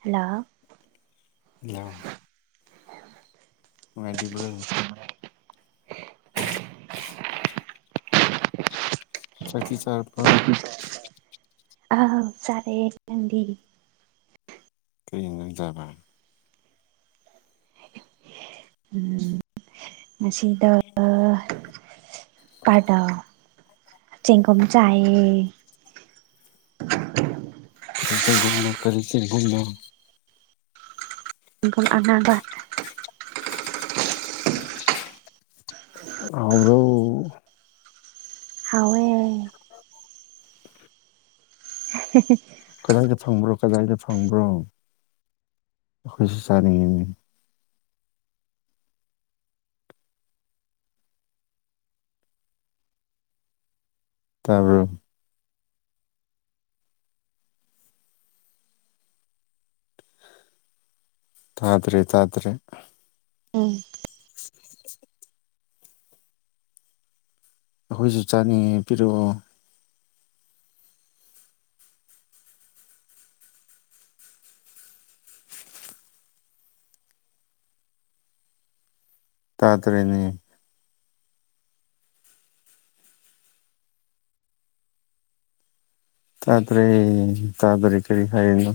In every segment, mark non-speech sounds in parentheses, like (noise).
hello hello ꯃꯣꯏꯥꯏꯗꯤꯕ꯭ꯔꯒ ꯆꯈꯤ ꯆꯠ ꯑ ꯁꯔꯦꯗꯤ ꯀꯔꯤꯅ ꯆꯕꯦ ꯎꯝ ꯃꯁꯤꯗ ꯄꯥꯇ ꯆꯦꯡꯒꯝ ꯆꯌꯦ (unintelligible) ꯀꯔꯤꯦ ꯨꯝ ꯀꯔꯤ ꯀ ꯨꯝꯣ ꯜ ꯑꯅꯥꯕ ꯍꯧꯗꯣ ꯍꯋꯦ (unintelligible) ꯀꯗꯥꯏꯗ ꯐꯪꯕ꯭ꯔꯣ ꯀꯗꯥꯏꯗ ꯐꯪꯕ꯭ꯔꯣ ꯑꯩꯈꯣꯏꯁꯨ ꯆꯥꯅꯤꯡꯉꯤꯅꯦ ꯇꯔꯕ ꯇꯥꯗ꯭ꯔꯦ ꯇꯥꯇ꯭ꯔꯦ ꯎꯝ (unintelligible) ꯑꯩꯈꯣꯏꯁꯨ ꯆꯥꯅꯤꯌꯦ ꯄꯤꯔꯛꯑꯣ ꯇꯥ ꯇꯔꯅꯤ ꯇꯥꯄꯔꯦ ꯇꯥꯄꯔꯦ ꯀꯔꯤ ꯍꯥꯏꯅꯣ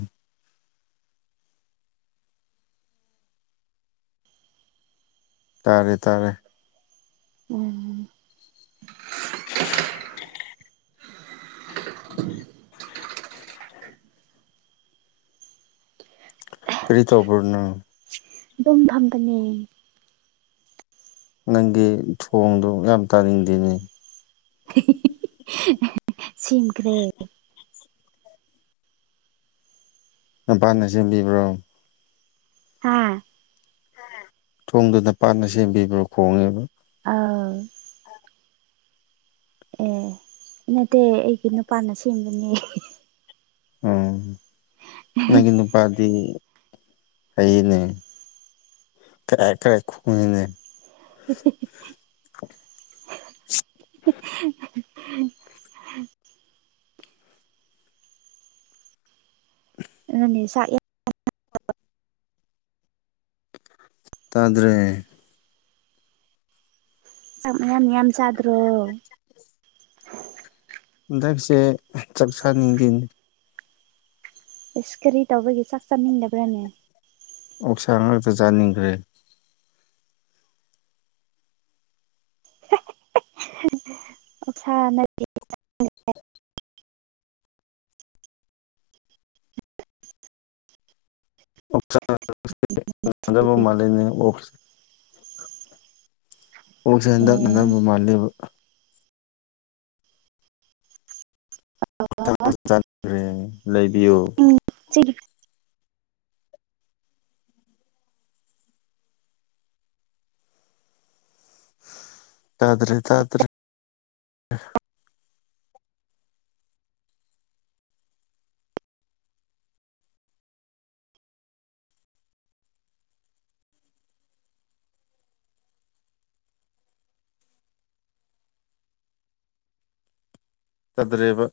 ꯇꯥꯔꯦ ꯇꯥꯔꯦ ꯎꯝ ꯀꯔꯤ ꯇꯄꯅ ꯑꯗꯨꯝ ꯐꯝꯕꯅꯦ ꯅꯪꯒꯤ ꯊꯣꯡꯗꯨ ꯌꯥꯝ ꯇꯥꯅꯤꯡꯗꯦꯅꯤ ꯁꯤꯝꯈ꯭ꯔꯦ ꯃꯄꯥꯥꯟꯅ ꯁꯦꯝꯕꯤꯕ꯭ꯔꯣ ꯍꯥꯥ ꯊꯣꯡꯗꯨꯅ ꯄꯥꯟꯅ ꯁꯦꯝꯕꯤꯕ꯭ꯔꯣ ꯈꯣꯡꯉꯦꯕ ꯑꯥ ꯅꯠꯇꯦ ꯑꯩꯒꯤ ꯅꯨꯄꯥꯅ ꯁꯦꯝꯕꯅꯦ ꯑꯣ ꯅꯪꯒꯤ ꯅꯨꯄꯥꯗꯤ ꯑꯩꯅꯦ ꯀ ꯀꯔꯦ ꯈꯅꯤꯅꯦ (unintelligible) ꯑꯗꯨꯅꯦꯥꯛ ꯌꯥꯝ ꯇꯗꯔꯦ ꯆ ꯃꯌꯥꯝ ꯌꯥꯝ ꯆꯥꯗ꯭ꯔꯣ ꯍꯟꯗꯛꯁꯦ ꯆꯥꯛ ꯆꯥꯅꯤꯡꯗꯤꯅꯤ ꯑꯦꯁ ꯀꯔꯤ ꯇꯧꯕꯒꯤꯦ ꯆꯥꯛ ꯆꯥꯅꯤꯡꯗꯕ꯭ꯔꯥꯅꯦ ꯑꯣꯁꯥ ꯉꯇ ꯆꯥꯅꯤꯡꯈ꯭ꯔꯦ ꯑꯣꯁꯥꯅ ꯃꯥ ꯂꯩꯅꯦ ꯄꯣꯡꯁꯦ ꯍꯟꯗꯛꯅ ꯅꯝꯕ ꯑꯦ ꯃꯥꯜꯜꯂꯤꯕ ꯈ꯭ꯔꯦ ꯂꯩꯕꯤꯌꯨ ꯇꯥꯗꯔꯦ ꯇꯥꯗꯔꯦ ꯇꯗ꯭ꯔꯕ